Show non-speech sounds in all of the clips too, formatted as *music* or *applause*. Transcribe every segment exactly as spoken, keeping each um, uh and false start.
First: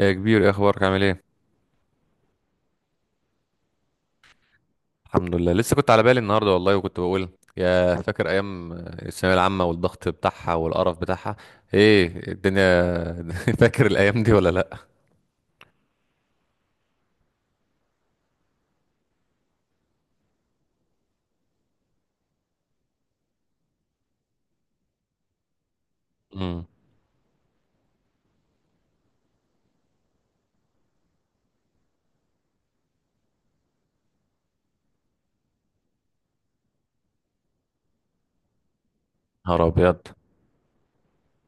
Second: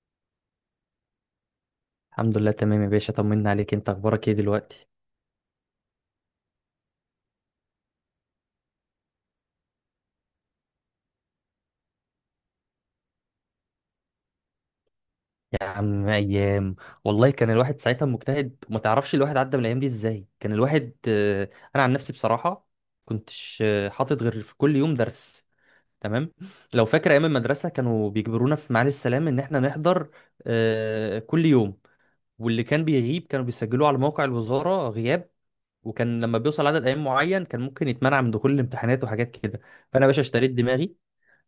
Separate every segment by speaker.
Speaker 1: يا كبير، ايه اخبارك؟ عامل ايه؟
Speaker 2: الحمد لله، تمام يا باشا، طمنا عليك. انت اخبارك ايه دلوقتي؟
Speaker 1: الحمد لله، لسه كنت على بالي النهارده والله، وكنت بقول يا *laughs* فاكر ايام الثانويه العامه والضغط بتاعها والقرف بتاعها. ايه الدنيا! *laughs* فاكر الايام دي ولا لا؟
Speaker 2: يا عم ايام، والله كان الواحد ساعتها مجتهد، وما تعرفش الواحد عدى من الايام دي ازاي. كان الواحد آه، انا عن نفسي بصراحة كنتش آه، حاطط غير في كل يوم درس. تمام.
Speaker 1: امم.
Speaker 2: لو فاكر ايام المدرسة، كانوا بيجبرونا في معالي السلام ان احنا نحضر آه، كل يوم. واللي كان بيغيب كانوا بيسجلوه على موقع الوزارة غياب، وكان لما بيوصل عدد ايام معين كان ممكن يتمنع من دخول الامتحانات وحاجات كده.
Speaker 1: نهار ابيض.
Speaker 2: فانا يا باشا اشتريت دماغي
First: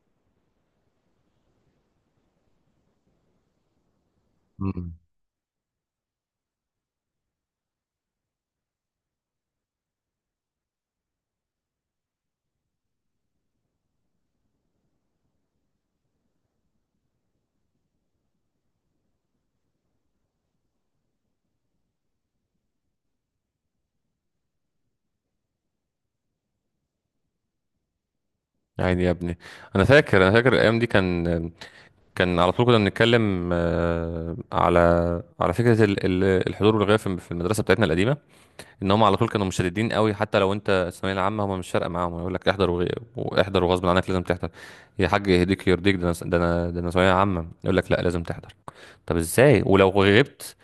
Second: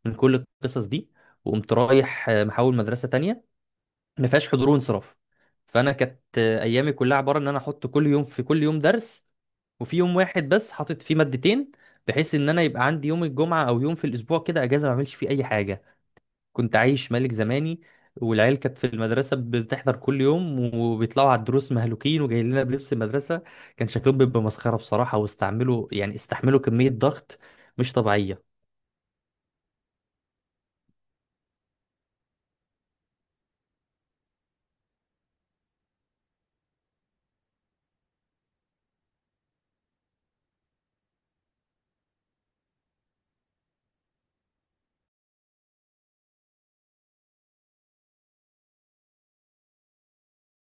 Speaker 2: من كل القصص دي، وقمت رايح آه، محاول مدرسه تانية ما فيهاش حضور
Speaker 1: امم.
Speaker 2: وانصراف. فانا كانت آه، ايامي كلها عباره ان انا احط كل يوم في كل يوم درس، وفي يوم واحد بس حاطط فيه مادتين، بحيث ان انا يبقى عندي يوم الجمعه او يوم في الاسبوع كده اجازه ما اعملش فيه اي حاجه. كنت عايش ملك زماني. والعيال كانت في المدرسه بتحضر كل يوم وبيطلعوا على الدروس مهلوكين وجايين لنا بلبس المدرسه، كان شكلهم بيبقى مسخره بصراحه، واستعملوا يعني استحملوا كميه ضغط مش طبيعيه.
Speaker 1: عيني يا ابني، انا فاكر انا فاكر الايام دي. كان كان على طول كنا بنتكلم آه، على على فكره ال- ال- الحضور والغياب في في المدرسه بتاعتنا القديمه. ان هم على طول كانوا مشددين قوي، حتى لو انت الثانويه العامه هم مش فارقه معاهم، يقول لك احضر وغي- واحضر، وغصب عنك لازم تحضر. يا حاج يهديك يرضيك، ده انا، ده انا، ده انا ثانويه عامه يقول لك لا لازم تحضر. طب ازاي؟ ولو غبت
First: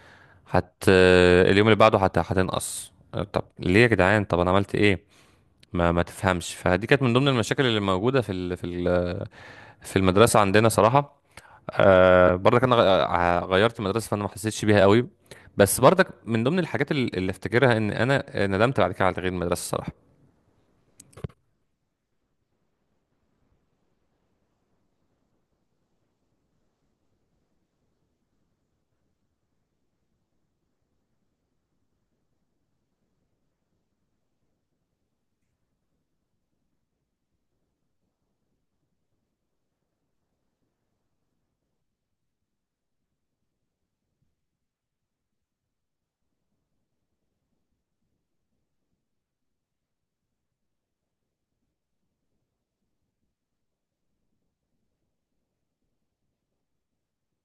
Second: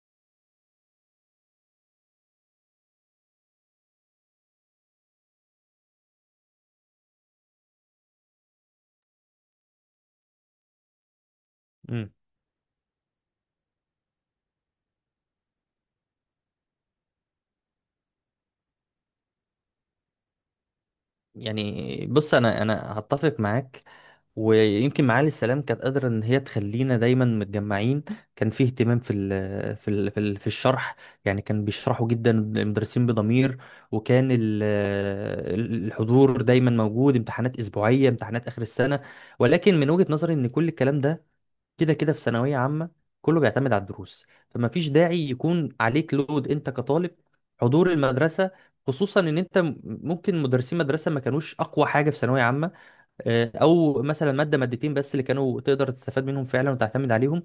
Speaker 1: هت اليوم اللي بعده هت... هتنقص. طب ليه يا جدعان؟ طب انا عملت ايه؟ ما ما تفهمش. فدي كانت من ضمن المشاكل اللي موجوده في ال... في ال... في المدرسه عندنا صراحه. آه برضك انا غ- آه، غيرت مدرسه فانا ما حسيتش بيها قوي. بس برضك من ضمن الحاجات اللي اللي افتكرها ان انا ندمت بعد كده على تغيير المدرسه الصراحه.
Speaker 2: يعني بص، انا انا هتفق معاك، ويمكن معالي السلام كانت قادره ان هي تخلينا دايما متجمعين. كان فيه اهتمام في ال في ال في, ال في الشرح، يعني كان بيشرحوا جدا المدرسين بضمير. وكان ال- الحضور دايما موجود، امتحانات اسبوعيه، امتحانات اخر السنه. ولكن من وجهه نظري ان كل الكلام ده كده كده في ثانوية عامة، كله بيعتمد على الدروس، فما فيش داعي يكون عليك لود انت كطالب حضور المدرسة، خصوصا ان انت م- ممكن مدرسين مدرسة ما كانوش اقوى حاجة في ثانوية عامة. آه، او مثلا مادة مادتين بس اللي كانوا تقدر تستفاد منهم فعلا وتعتمد عليهم.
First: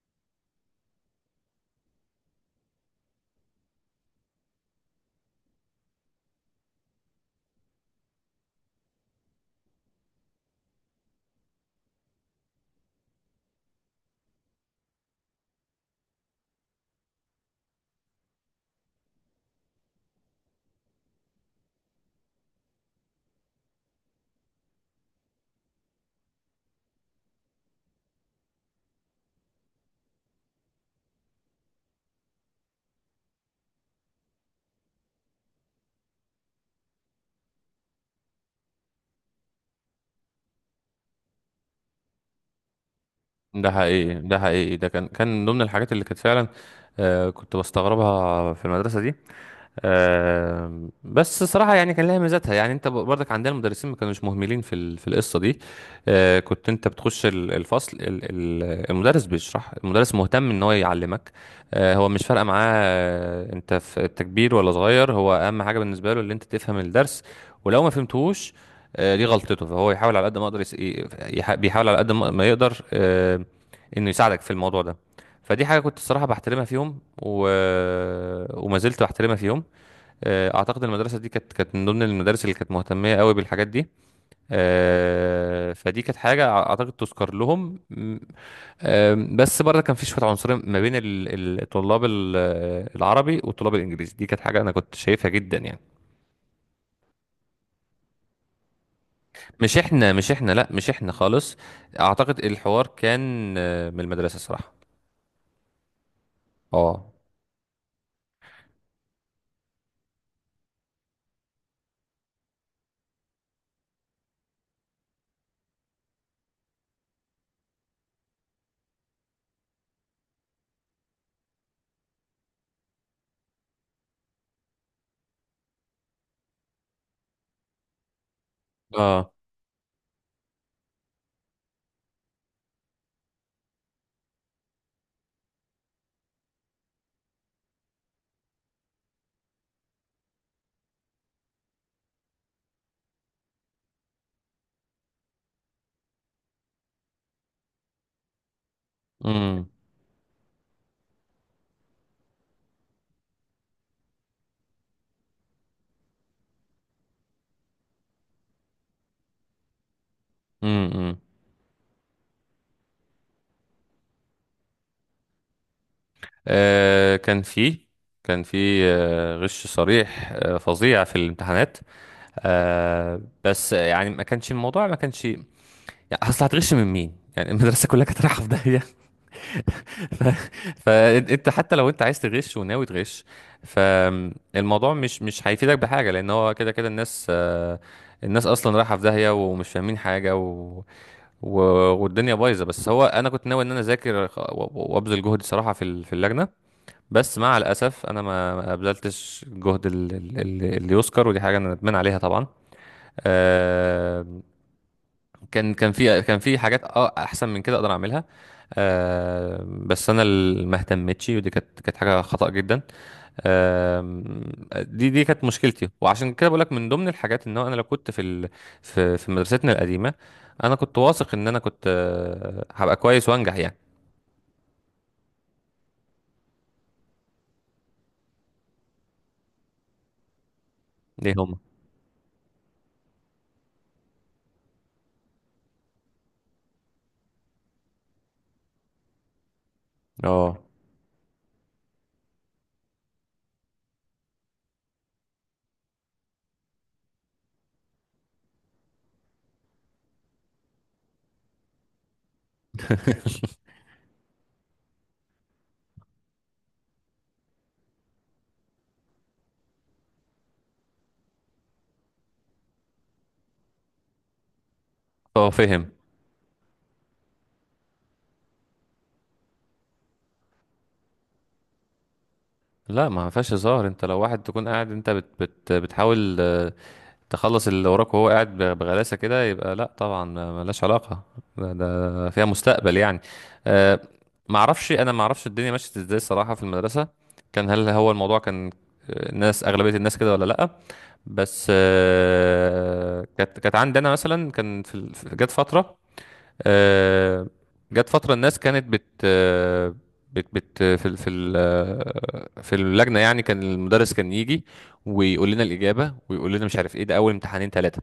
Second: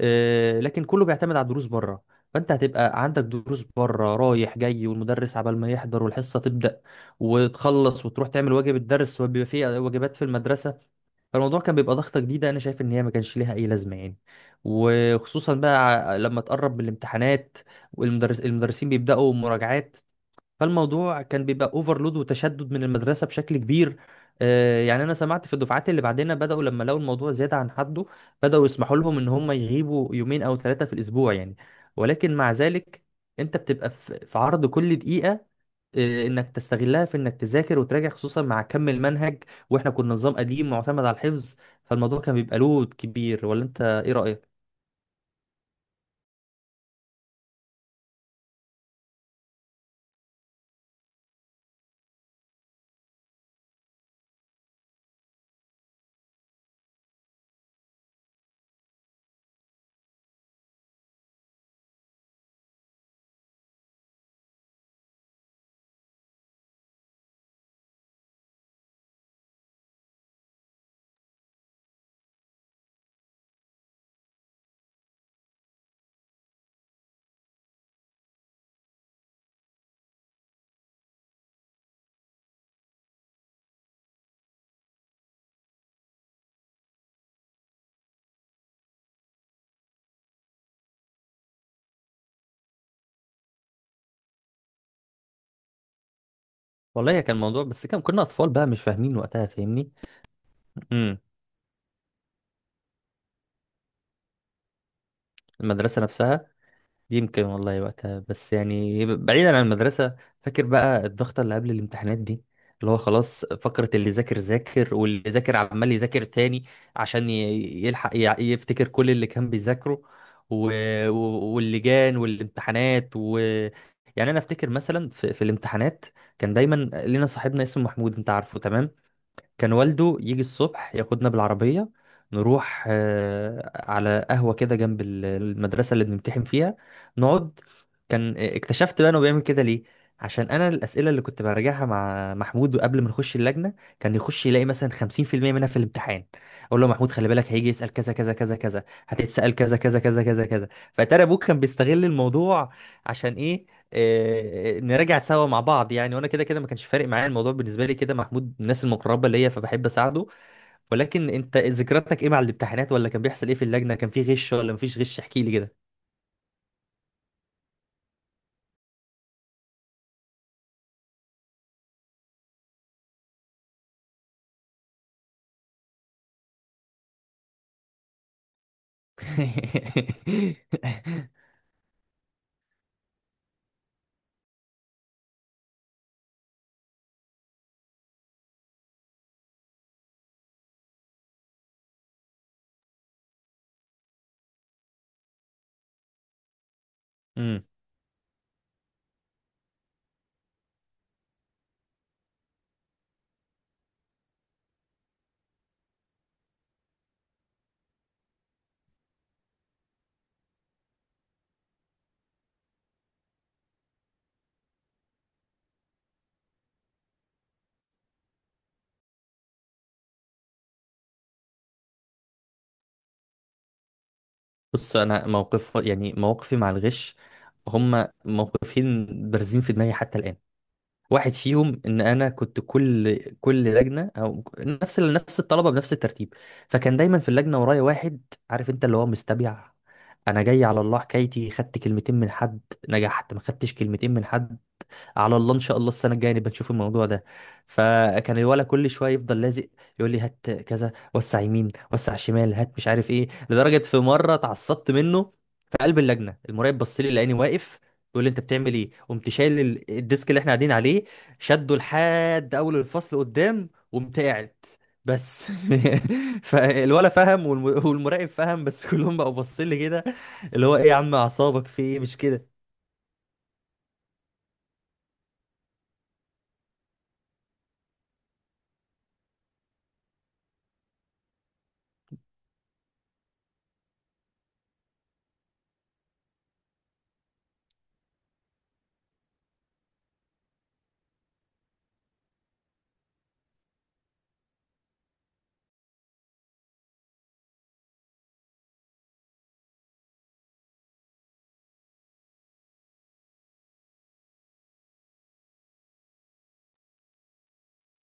Speaker 2: آه، لكن كله بيعتمد على الدروس بره، فانت هتبقى عندك دروس بره رايح جاي، والمدرس عبال ما يحضر والحصة تبدأ وتخلص وتروح تعمل واجب الدرس، وبيبقى فيه واجبات في المدرسة. فالموضوع كان بيبقى ضغطة جديدة، أنا شايف إن هي ما كانش ليها أي لازمة يعني. وخصوصا بقى ع- لما تقرب من الامتحانات، والمدرس المدرسين بيبدأوا مراجعات. فالموضوع كان بيبقى اوفرلود وتشدد من المدرسه بشكل كبير. آه، يعني انا سمعت في الدفعات اللي بعدنا بداوا لما لقوا الموضوع زياده عن حده، بداوا يسمحوا لهم ان هم يغيبوا يومين او ثلاثه في الاسبوع يعني. ولكن مع ذلك، انت بتبقى في في عرض كل دقيقه، آه، انك تستغلها في انك تذاكر وتراجع، خصوصا مع كم المنهج. واحنا كنا نظام قديم معتمد على الحفظ، فالموضوع كان بيبقى لود كبير. ولا
Speaker 1: ده
Speaker 2: انت ايه
Speaker 1: حقيقي. ده
Speaker 2: رايك؟
Speaker 1: حقيقي. ده كان كان من ضمن الحاجات اللي كانت فعلا آه كنت بستغربها في المدرسه دي. آم، بس صراحة يعني كان لها ميزاتها، يعني انت برضك عندنا المدرسين ما كانوش مهملين في ال- في القصة دي. آه، كنت انت بتخش ال- الفصل ال- ال- المدرس بيشرح، المدرس مهتم ان هو يعلمك. آه، هو مش فارقة معاه، آه، انت في التكبير ولا صغير، هو اهم حاجة بالنسبة له ان انت تفهم الدرس. ولو ما فهمتهوش، آه، دي غلطته، فهو يحاول على قد ما يقدر، يس- ي- يح- بيحاول على قد ما ما يقدر، آه، انه يساعدك في الموضوع ده. فدي حاجة كنت الصراحة بحترمها فيهم و... وما زلت بحترمها فيهم. آه، اعتقد المدرسه دي كانت كانت من ضمن المدارس اللي كانت مهتميه قوي بالحاجات دي. آه، فدي كانت حاجه اعتقد تذكر لهم م- آم، بس برضه كان في شويه عنصريه ما بين ال- ال- الطلاب ال- العربي والطلاب الانجليزي. دي كانت حاجه انا كنت شايفها جدا يعني.
Speaker 2: والله كان موضوع، بس كان كنا اطفال بقى مش فاهمين وقتها
Speaker 1: مش
Speaker 2: فاهمني.
Speaker 1: احنا مش احنا لا مش احنا
Speaker 2: امم.
Speaker 1: خالص. اعتقد الحوار كان آه، من المدرسه صراحه.
Speaker 2: المدرسه نفسها.
Speaker 1: اه.
Speaker 2: يمكن والله وقتها، بس يعني بعيدا عن المدرسة، فاكر بقى الضغطة اللي قبل الامتحانات دي؟ اللي هو خلاص فقرة اللي ذاكر ذاكر، واللي ذاكر عمال يذاكر تاني عشان ي- يلحق ي- يفتكر كل اللي كان بيذاكره. و... و- واللجان والامتحانات و يعني انا افتكر مثلا في, في الامتحانات كان دايما لينا صاحبنا اسمه محمود، انت عارفه تمام.
Speaker 1: اه.
Speaker 2: كان والده يجي الصبح ياخدنا بالعربية، نروح آه، على قهوة كده جنب ال- المدرسة اللي بنمتحن فيها نقعد. كان آه، اكتشفت بقى انه بيعمل كده ليه، عشان انا الاسئله اللي كنت براجعها مع محمود قبل ما نخش اللجنه كان يخش يلاقي مثلا خمسين في المية منها في الامتحان. اقول له يا محمود خلي بالك هيجي يسال كذا كذا كذا كذا، هتتسال
Speaker 1: امم.
Speaker 2: كذا كذا كذا كذا كذا. فترى ابوك كان بيستغل الموضوع عشان ايه؟ آه، آه، نراجع سوا مع بعض يعني، وانا كده كده ما كانش فارق معايا الموضوع، بالنسبه لي كده محمود من الناس المقربه ليا فبحب اساعده.
Speaker 1: امم.
Speaker 2: ولكن انت ذكرياتك ايه مع الامتحانات؟ ولا كان بيحصل ايه في اللجنه، كان في غش ولا مفيش غش؟ احكي لي كده.
Speaker 1: آه، كان في كان في آه، غش صريح آه، فظيع في الامتحانات. آه بس يعني ما كانش الموضوع ما كانش يعني. اصل هتغش من مين يعني؟ المدرسه كلها كانت رايحه في داهيه. *laughs* ف...
Speaker 2: *laughs*
Speaker 1: فانت حتى لو انت عايز تغش وناوي تغش، فالموضوع مش مش هيفيدك بحاجه، لان هو كده كده الناس آه الناس اصلا رايحه في داهيه ومش فاهمين حاجه و... و... والدنيا بايظه. بس هو انا كنت ناوي ان انا اذاكر خ- و- و- وابذل جهد صراحه في ال- في اللجنه. بس مع
Speaker 2: امم.
Speaker 1: الاسف انا ما ما ابذلتش جهد ال- ال- ال- اللي يذكر. ودي حاجه انا ندمان عليها طبعا. آه، كان كان في كان في حاجات اه احسن من كده اقدر اعملها. آه بس انا اللي ما اهتمتش. ودي كانت كانت حاجه خطأ جدا. آه دي دي كانت مشكلتي. وعشان كده بقول لك من ضمن الحاجات ان هو انا لو كنت في ال في في مدرستنا القديمه، انا كنت واثق ان انا كنت آه هبقى كويس وانجح يعني.
Speaker 2: بص، انا موقف يعني مواقفي مع الغش، هم موقفين بارزين في دماغي حتى الان. واحد
Speaker 1: ليه هم؟
Speaker 2: فيهم ان انا كنت كل كل لجنه، او نفس ال- نفس الطلبه بنفس الترتيب، فكان دايما في اللجنه ورايا واحد عارف انت اللي هو مستبيع. انا
Speaker 1: اه.
Speaker 2: جاي على الله حكايتي، خدت كلمتين من حد نجحت، ما خدتش كلمتين من حد، على الله ان شاء الله السنه الجايه نبقى نشوف الموضوع ده. فكان الولد كل شويه يفضل لازق يقول لي هات كذا، وسع يمين، وسع شمال، هات مش عارف ايه،
Speaker 1: *laughs*
Speaker 2: لدرجه في مره اتعصبت منه. في قلب اللجنه المراقب بص لي لقاني واقف، بيقول لي انت بتعمل ايه؟ قمت شايل ال- الديسك اللي احنا قاعدين عليه، شده لحد اول الفصل قدام وقمت قاعد. بس
Speaker 1: اه، فهم.
Speaker 2: *laughs* فالولا فهم والم- والمراقب فهم، بس كلهم بقوا باصين لي كده، اللي هو ايه يا عم اعصابك في ايه مش كده؟
Speaker 1: لا ما فيهاش هزار. انت لو واحد تكون قاعد، انت بت بت بتحاول آه، تخلص اللي وراك، وهو قاعد ب- بغلاسة كده، يبقى لا طبعا، ما- ملهاش علاقة. ده, ده فيها مستقبل يعني. أه. معرفش انا معرفش الدنيا مشيت ازاي الصراحة في المدرسة. كان هل هو الموضوع كان. آه، الناس أغلبية الناس كده ولا لأ؟ بس أه كانت كانت عندي أنا مثلا كان في ال- في- جت فترة، آه، جت فترة الناس كانت بت آه، بت بت في ال- في ال- آه، في اللجنة، يعني كان المدرس كان يجي، ويقول لنا الإجابة، ويقول لنا مش عارف إيه، ده أول امتحانين ثلاثة.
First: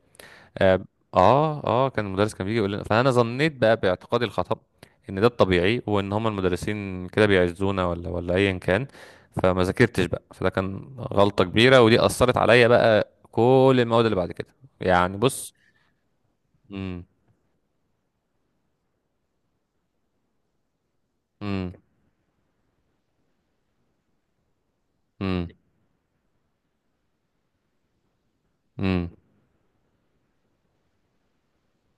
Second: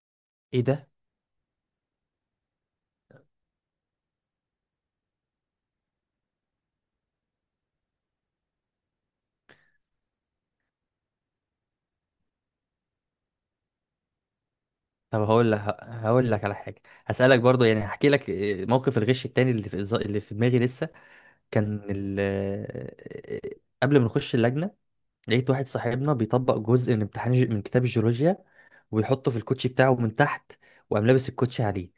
Speaker 2: ايه
Speaker 1: اه.
Speaker 2: ده؟
Speaker 1: اه. آه، كان المدرس كان بيجي يقول لنا، فأنا ظنيت بقى باعتقادي الخطأ إن ده الطبيعي، وإن هما المدرسين كده بيعزونا، ولا ولا أيا كان. فما ذاكرتش بقى. فده كان غلطة كبيرة، ودي أثرت عليا بقى كل المواد اللي بعد كده. يعني
Speaker 2: طب هقول
Speaker 1: بص.
Speaker 2: لك هقول لك على حاجه،
Speaker 1: امم.
Speaker 2: هسالك برضو يعني، هحكي لك آه، موقف الغش التاني اللي في اللي في دماغي لسه.
Speaker 1: امم.
Speaker 2: كان ال... آه، قبل ما نخش اللجنه لقيت واحد صاحبنا بيطبق جزء من امتحان ج- من كتاب الجيولوجيا
Speaker 1: امم.
Speaker 2: ويحطه في الكوتشي بتاعه من تحت، وقام لابس الكوتشي عليه.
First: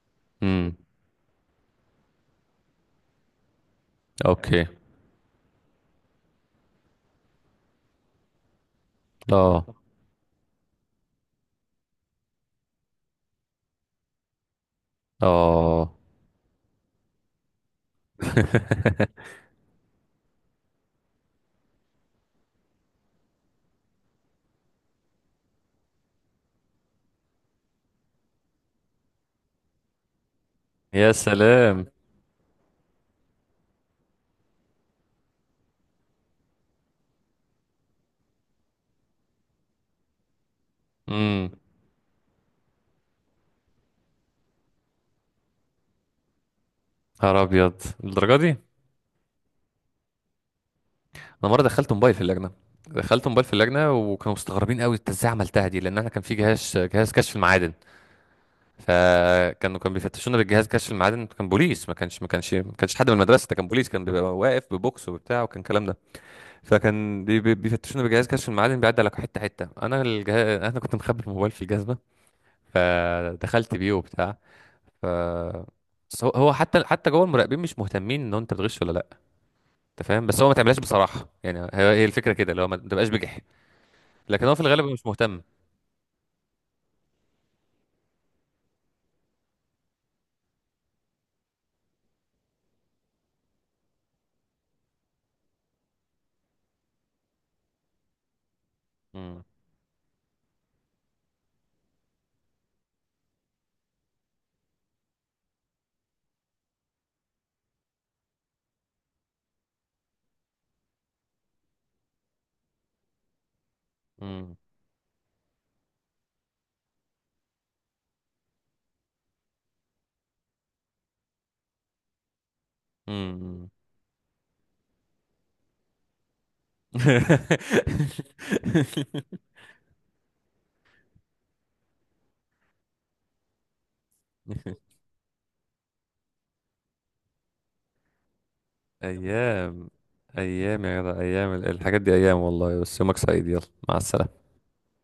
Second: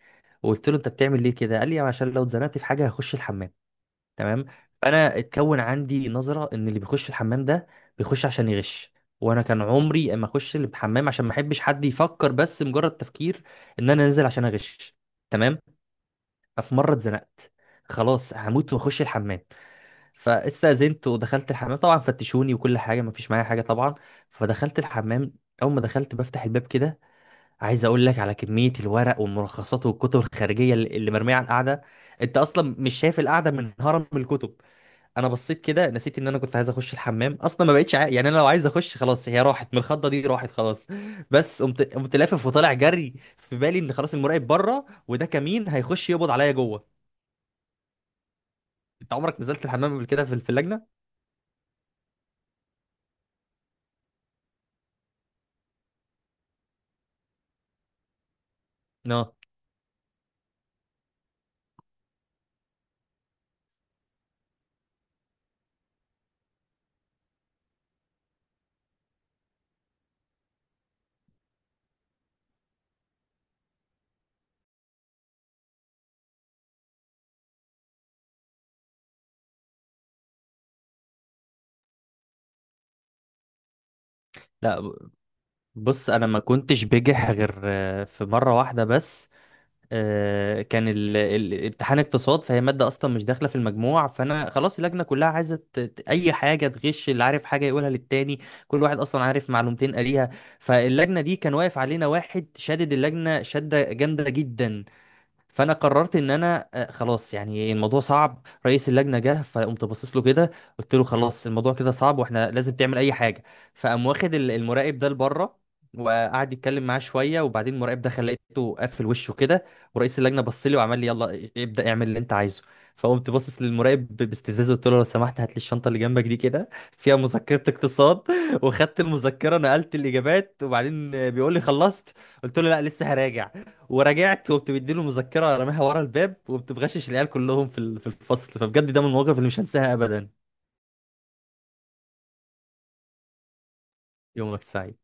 Speaker 2: وقلت
Speaker 1: امم.
Speaker 2: له انت بتعمل ليه كده؟ قال لي عشان لو اتزنقت في حاجه هخش الحمام. تمام.
Speaker 1: اوكي.
Speaker 2: فانا اتكون عندي نظره ان اللي بيخش الحمام ده بيخش عشان يغش، وانا كان
Speaker 1: اه.
Speaker 2: عمري اما اخش الحمام عشان ما احبش حد يفكر بس مجرد تفكير ان انا نازل عشان اغش. تمام.
Speaker 1: اه.
Speaker 2: ففي مره اتزنقت، خلاص هموت واخش الحمام، فاستاذنت ودخلت الحمام. طبعا فتشوني وكل حاجه ما فيش معايا حاجه طبعا. فدخلت الحمام، اول ما دخلت بفتح الباب كده، عايز اقول لك على كميه الورق والملخصات والكتب الخارجيه اللي اللي
Speaker 1: يا
Speaker 2: مرميه على القعده.
Speaker 1: سلام.
Speaker 2: انت اصلا مش شايف القعده من هرم الكتب. انا بصيت كده نسيت ان انا كنت عايز اخش الحمام اصلا، ما بقتش عا... يعني انا لو عايز اخش خلاص، هي راحت من الخضه دي، راحت خلاص.
Speaker 1: امم.
Speaker 2: بس قمت قمت لافف وطالع جري في بالي ان خلاص المراقب بره وده كمين هيخش يقبض عليا جوه.
Speaker 1: نهار ابيض للدرجه دي؟
Speaker 2: انت عمرك نزلت الحمام قبل كده في في اللجنه؟
Speaker 1: انا مره دخلت موبايل في اللجنه، دخلت موبايل في اللجنه، وكانوا مستغربين قوي انت ازاي عملتها دي. لان احنا كان في جهاز جهاز كشف المعادن.
Speaker 2: لا
Speaker 1: فكانوا كانوا بيفتشونا بالجهاز كشف المعادن. كان بوليس، ما كانش ما كانش ما كانش حد من المدرسه. ده كان بوليس كان بيبقى واقف ببوكس وبتاع، وكان الكلام ده. فكان بي- بي- بيفتشونا بجهاز كشف المعادن بيعدي على حته حته. انا الجهاز انا كنت مخبي الموبايل في الجزمه. فدخلت بيه وبتاع. ف بس هو هو حتى حتى جوه المراقبين مش مهتمين ان انت بتغش ولا لا. انت فاهم. بس هو ما تعملهاش بصراحه، يعني هي هي الفكره كده اللي هو ما تبقاش بجح. لكن هو في
Speaker 2: لا،
Speaker 1: الغالب مش
Speaker 2: ب-
Speaker 1: مهتم.
Speaker 2: بص انا ما كنتش بجح غير آه، في مره واحده بس. آه، كان ال- ال- امتحان اقتصاد، فهي مادة أصلا مش داخلة في المجموع، فأنا خلاص اللجنة كلها عايزة ت- ت- أي حاجة تغش، اللي عارف حاجة يقولها للتاني. كل واحد أصلا
Speaker 1: مم.
Speaker 2: عارف معلومتين قاليها. فاللجنة دي كان واقف علينا واحد شادد اللجنة شدة جامدة جدا، فانا قررت ان انا آه، خلاص يعني الموضوع صعب. رئيس اللجنه جه فقمت باصص له كده، قلت له خلاص الموضوع كده صعب واحنا لازم تعمل اي حاجه. فقام واخد ال-
Speaker 1: مم.
Speaker 2: المراقب ده لبره وقعد يتكلم معاه شويه، وبعدين المراقب ده خليته قفل وشه كده. ورئيس اللجنه بص لي وعمل لي يلا ابدا اعمل اللي انت عايزه. فقمت باصص
Speaker 1: مم.
Speaker 2: للمراقب ب- باستفزاز، قلت له لو سمحت هات لي الشنطه اللي جنبك دي كده، فيها مذكره اقتصاد. *laughs* وخدت
Speaker 1: *laughs*
Speaker 2: المذكره نقلت الاجابات، وبعدين بيقول لي خلصت؟ قلت له لا لسه هراجع. ورجعت وقمت مديله مذكره رماها ورا الباب، وقمت مغشش العيال كلهم في ال- في الفصل. فبجد ده من المواقف اللي مش
Speaker 1: ايام.
Speaker 2: هنساها ابدا.
Speaker 1: ايام يا جدع، ايام الحاجات دي، ايام والله. بس يومك سعيد، يلا، مع السلامه.
Speaker 2: يومك سعيد.